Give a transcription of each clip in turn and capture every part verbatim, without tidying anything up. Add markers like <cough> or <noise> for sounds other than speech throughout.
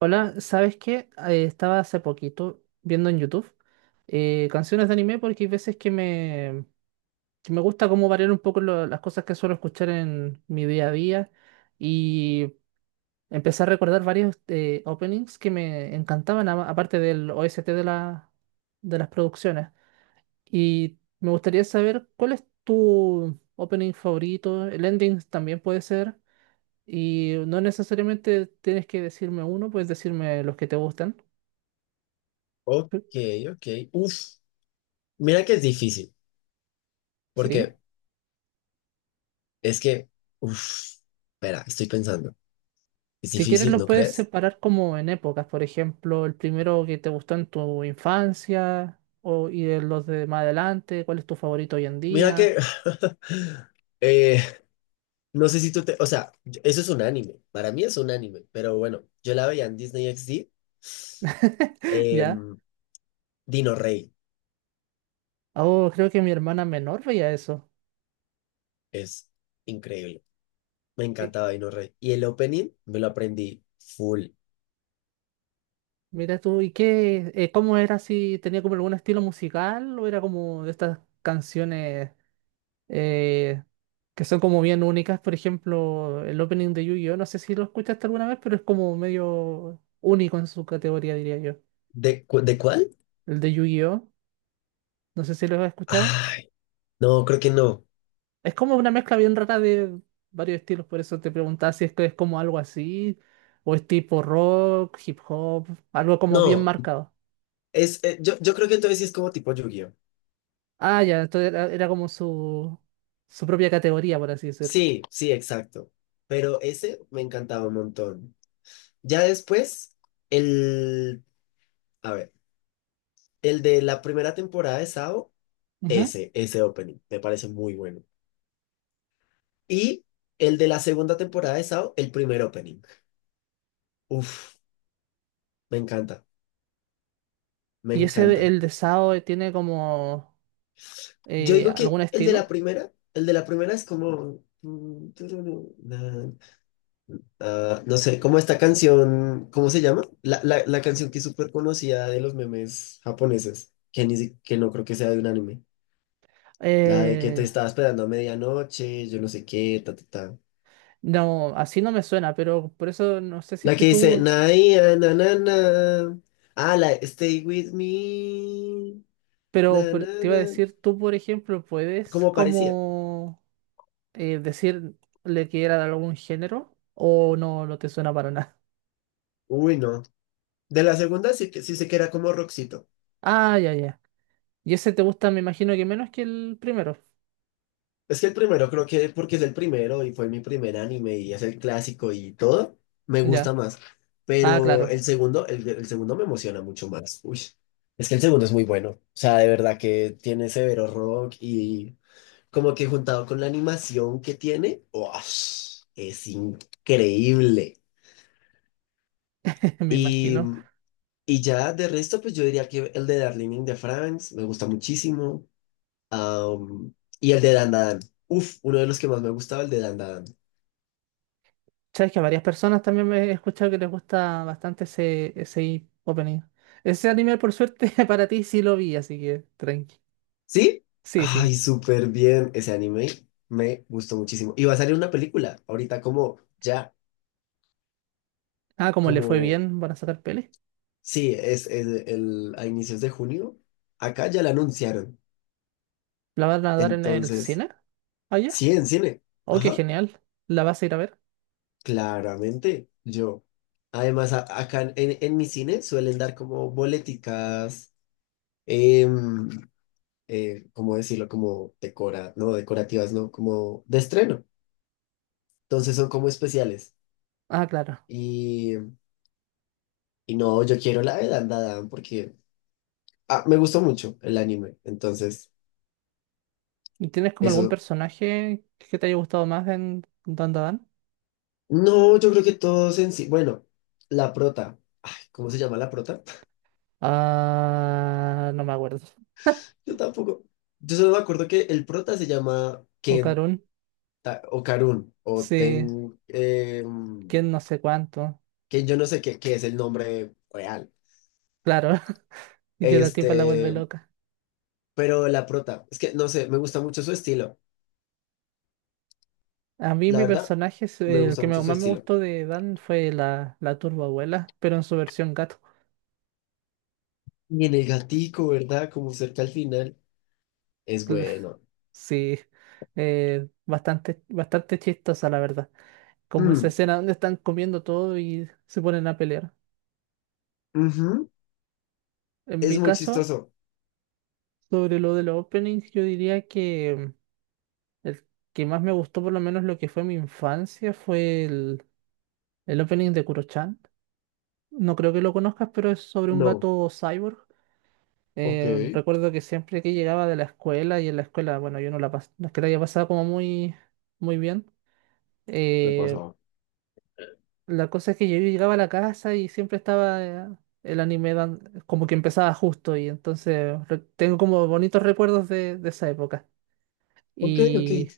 Hola, ¿sabes qué? Eh, estaba hace poquito viendo en YouTube eh, canciones de anime porque hay veces que me, que me gusta como variar un poco lo- las cosas que suelo escuchar en mi día a día y empecé a recordar varios eh, openings que me encantaban, a- aparte del O S T de, la, de las producciones. Y me gustaría saber cuál es tu opening favorito, el ending también puede ser, y no necesariamente tienes que decirme uno, puedes decirme los que te gustan. Ok, ok. Uf, mira que es difícil, ¿Sí? porque es que, uf, espera, estoy pensando. Es Si quieres difícil, lo ¿no puedes crees? separar como en épocas, por ejemplo, el primero que te gustó en tu infancia o, y de los de más adelante, cuál es tu favorito hoy en Mira día. que, <laughs> eh, no sé si tú te, o sea, yo- eso es un anime, para mí es un anime, pero bueno, yo la veía en Disney X D, <laughs> ¿Ya? em, Dino Rey, Oh, creo que mi hermana menor veía eso. es increíble, me Y- encantaba Dino Rey. Y el opening me lo aprendí full. Mira tú, ¿y qué? Eh, ¿cómo era si tenía como algún estilo musical o era como de estas canciones eh, que son como bien únicas? Por ejemplo, el opening de Yu-Gi-Oh, no sé si lo escuchaste alguna vez, pero es como medio único en su categoría, diría yo. ¿De, cu- de cuál? El de Yu-Gi-Oh. No sé si lo has escuchado. Ay, no, creo que no. Es como una mezcla bien rara de varios estilos, por eso te preguntaba si es que es como algo así, o es tipo rock, hip hop, algo como bien No, marcado. es, eh, yo, yo creo que entonces sí es como tipo Yu-Gi-Oh! Ah, ya, entonces era, era como su, su propia categoría, por así decirlo. Sí, sí, exacto. Pero ese me encantaba un montón. Ya después, el, a ver, el de la primera temporada de Sao, Ujú. ese, ese opening, me parece muy bueno. Y el de la segunda temporada de Sao, el primer opening. Uf, me encanta, me ¿Y ese, de- encanta. el de Sao, eh, tiene como Yo eh, digo algún que el de la estilo? primera, el de la primera es como… Ah, no sé, como esta canción, ¿cómo se llama? La, la, la canción que es súper conocida de los memes japoneses, que, ni, si- que no creo que sea de un anime. La de que te Eh, estaba esperando a medianoche, yo no sé qué, ta, ta, ta. no, así no me suena, pero por eso no sé si es La que que dice, tú, na, ia, na, na, na. Ah, la de Stay With Me, pero na, por- na, te iba a na. decir, tú, por ejemplo, puedes Como parecía. como eh, decir le que era de algún género o no, no te suena para nada. <laughs> Uy, no. De la segunda sí, que- sí sé que era como rockcito. Ah, ya, ya. Y ese te gusta, me imagino que menos que el primero. Es que el primero creo que porque es el primero y fue mi primer anime y es el clásico y todo, me gusta Ya. más. Ah, Pero claro, el segundo, el, el segundo me emociona mucho más. Uy, es que el segundo es muy bueno. O sea, de verdad que tiene severo rock y como que juntado con la animación que tiene, ¡uash! Es increíble. <laughs> me Y, imagino. y ya de resto, pues yo diría que el de Darling in the France me gusta muchísimo. Am, y el de Dan Dan. Uf, uno de los que más me gustaba, el de Dan Dan. Sabes que a varias personas también me he escuchado que les gusta bastante ese, ese opening. Ese anime, por suerte, <laughs> para ti sí lo vi, así que tranqui. ¿Sí? Sí, sí. Ay, súper bien. Ese anime me gustó muchísimo. Y va a salir una película ahorita como ya, Ah, como le fue como, bien, van a sacar peli. sí, es, es el, a inicios de junio. Acá ya la anunciaron. ¿La van a dar en el Entonces, cine? Allá. sí, en cine. Oh, qué Ajá, genial. ¿La vas a ir a ver? claramente yo. Además, a- acá en, en mi cine suelen dar como boleticas, em, eh, ¿cómo decirlo? Como decora, no, decorativas, no, como de estreno. Entonces son como especiales. Ah, claro. Y Y no, yo quiero la de Dandadan porque ah, me gustó mucho el anime. Entonces, ¿Y ¿Tienes como algún eso. personaje que te haya gustado más en Dandadan? No, yo creo que todos en sí. Bueno, la prota. Ay, ¿cómo se llama la prota? Ah, no me acuerdo. <laughs> Yo tampoco. Yo solo me acuerdo que el prota se llama O Ken Karun. Ta- o Karun o Sí, Ten. eh, quién no sé cuánto. Ken, yo no sé qué, qué es el nombre real. Claro, <laughs> y que la tipa la vuelve Este, loca. pero la prota. Es que no sé, me gusta mucho su estilo. A mí La mi verdad, personaje, es- me eh, el gusta que me- mucho su más me estilo. gustó de Dan fue la, la Turbo Abuela, pero en su versión gato. Y en el gatico, ¿verdad? Como cerca al final. Es <laughs> bueno. Sí, eh, bastante, bastante chistosa la verdad. Como esa Mm, escena donde están comiendo todo y se ponen a pelear. ujú. En Es mi muy caso, chistoso. sobre lo de los openings, yo diría que... El que más me gustó, por lo menos lo que fue mi infancia, fue el, el opening de Kuro-chan. No creo que lo conozcas, pero es sobre un No. gato cyborg. Ok. Eh, recuerdo que siempre que llegaba de la escuela, y en la escuela, bueno, yo no la, pas- no es que la haya pasado como muy, muy bien. Me eh, pasaba. la cosa es que yo llegaba a la casa y siempre estaba eh, el anime dan- como que empezaba justo, y entonces re- tengo como bonitos recuerdos de, de esa época. Ok, ok. Y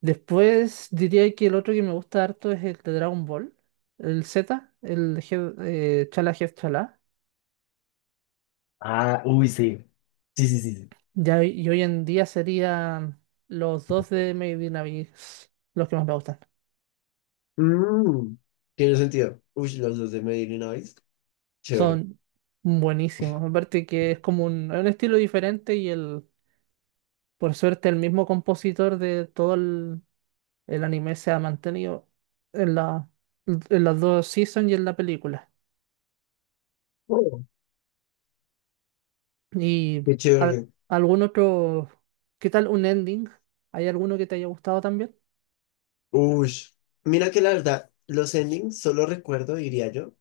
después diría que el otro que me gusta harto es el de Dragon Ball, el Z, el Head- eh, Chala Head Chala. Ah, uy, sí. Sí, sí, sí, sí. Ya, hoy- y hoy en día serían los dos de Made in Abyss los que más me gustan. Mm, tiene sentido. Uy, los dos de Medellín, Noise. Chévere. Son buenísimos. Aparte que es como un, es un estilo diferente y el, por suerte el mismo compositor de todo el, el anime se ha mantenido en la, en las dos seasons y en la película. Oh, ¿Y qué al- chévere. algún otro? ¿Qué tal un ending? ¿Hay alguno que te haya gustado también? Uy. Mira que la verdad, los endings solo recuerdo, diría yo,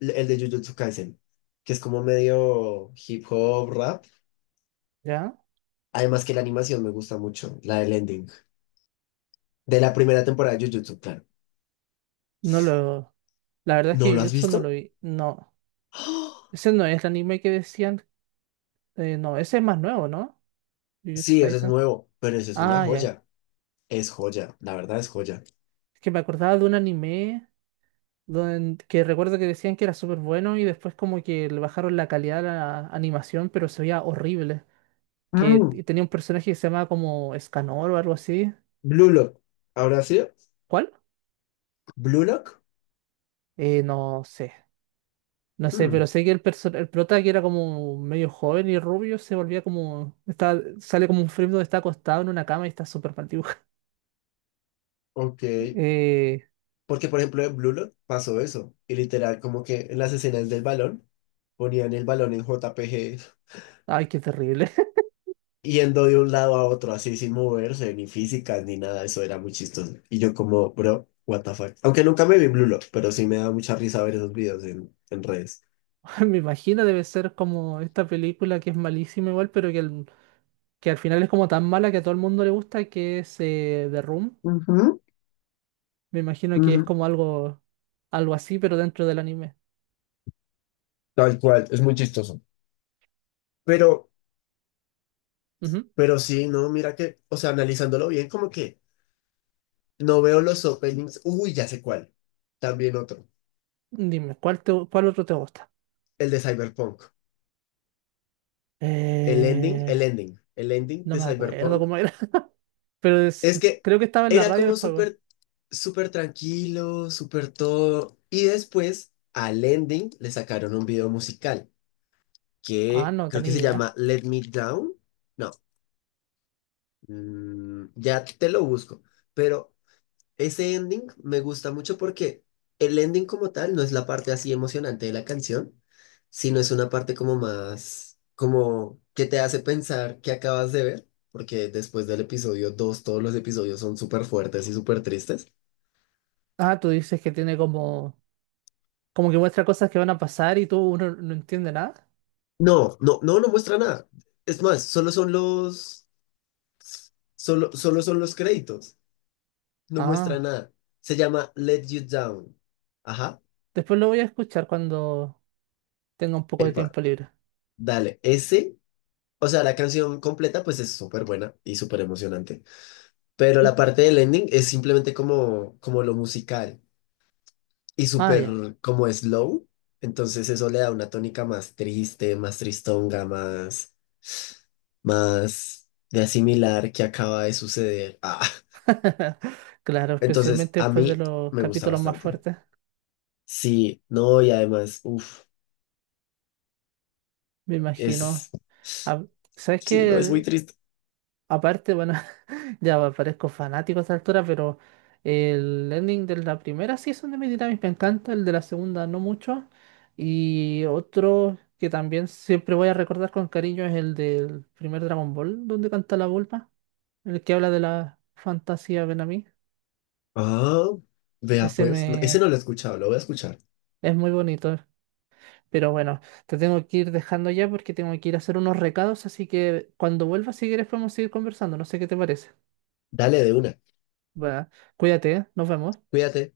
l- el de Jujutsu Kaisen, que es como medio hip hop, rap. ¿Ya? Además que la animación me gusta mucho, la del ending. De la primera temporada de Jujutsu, claro. No lo... La verdad es ¿No que lo has Jujutsu no lo visto? vi. No. <gasps> Ese no es el anime que decían. Eh, no, ese es más nuevo, ¿no? Jujutsu Sí, eso es Kaisen. nuevo, pero eso es una Ah, ya. joya. Es joya, la verdad es joya. Es que me acordaba de un anime don- que recuerdo que decían que era súper bueno y después como que le bajaron la calidad a la animación, pero se veía horrible. Que Mm, t- tenía un personaje que se llamaba como Escanor o algo así. Blue Lock. ¿Ahora sí? ¿Cuál? ¿Blue Lock? Eh, no sé. No sé, Mm, pero sé que el, perso- el prota que era como medio joven y rubio se volvía como. Está, sale como un frame donde está acostado en una cama y está súper mal dibujado. <laughs> ok. Eh, Porque, por ejemplo, en Blue Lock pasó eso. Y literal, como que en las escenas del balón, ponían el balón en J P G ay, qué terrible. yendo de un lado a otro, así sin moverse, ni físicas, ni nada. Eso era muy chistoso. Y yo como, bro, what the fuck. Aunque nunca me vi Blue Lock, pero sí me da mucha risa ver esos videos en, en redes. <laughs> Me imagino debe ser como esta película que es malísima igual, pero que, al- que al final es como tan mala que a todo el mundo le gusta, que es eh, The Room. Ujú, Me imagino que es ujú. como algo, algo así, pero dentro del anime. Tal cual, es muy chistoso. Pero Ujú. Pero sí, no, mira que, o sea, analizándolo bien, como que no veo los openings. Uy, ya sé cuál. También otro. Dime, ¿cuál, te- ¿cuál otro te gusta? El de Cyberpunk. El ending, el Eh, ending. El ending no de me acuerdo Cyberpunk. cómo era, <laughs> pero es- Es que creo que estaba en la era radio como del juego. súper, súper tranquilo, súper todo. Y después al ending le sacaron un video musical Ah, que no creo que tenía se idea. llama Let Me Down. No, mm, ya te lo busco. Pero ese ending me gusta mucho porque el ending como tal no es la parte así emocionante de la canción, sino es una parte como más, como que te hace pensar que acabas de ver, porque después del episodio dos todos los episodios son súper fuertes y súper tristes. Ah, tú dices que tiene como, como que muestra cosas que van a pasar y tú uno no entiende nada. No, no, no, no muestra nada. Es más, solo son los, solo, solo son los créditos. No muestra Ah, nada. Se llama Let You Down. Ajá. después lo voy a escuchar cuando tenga un poco de Epa, tiempo libre. dale. Ese o sea, la canción completa pues es súper buena y súper emocionante, pero Mm, la parte del ending es simplemente como, como lo musical y ah, súper ya. como slow, entonces eso le da una tónica más triste, más tristonga, más, más de asimilar que acaba de suceder. Ah, <laughs> Claro, entonces especialmente a después de mí los me gusta capítulos más bastante. fuertes, Sí, no, y además, uff, me imagino. es, Ah, ¿sabes sí, no, es muy qué? triste. Aparte, bueno, <laughs> ya pa- parezco fanático a esa altura, pero el ending de la primera season de My Dynamic me encanta, el de la segunda no mucho. Y otro que también siempre voy a recordar con cariño es el del primer Dragon Ball, donde canta la Vulpa, el que habla de la fantasía Benami. Ah, vea Ese pues, no, ese me no lo he escuchado, lo voy a escuchar. es muy bonito. Pero bueno, te tengo que ir dejando ya porque tengo que ir a hacer unos recados, así que cuando vuelvas, si quieres, podemos seguir conversando. No sé qué te parece. Dale de una. Va, cuídate, ¿eh? Nos vemos. Cuídate.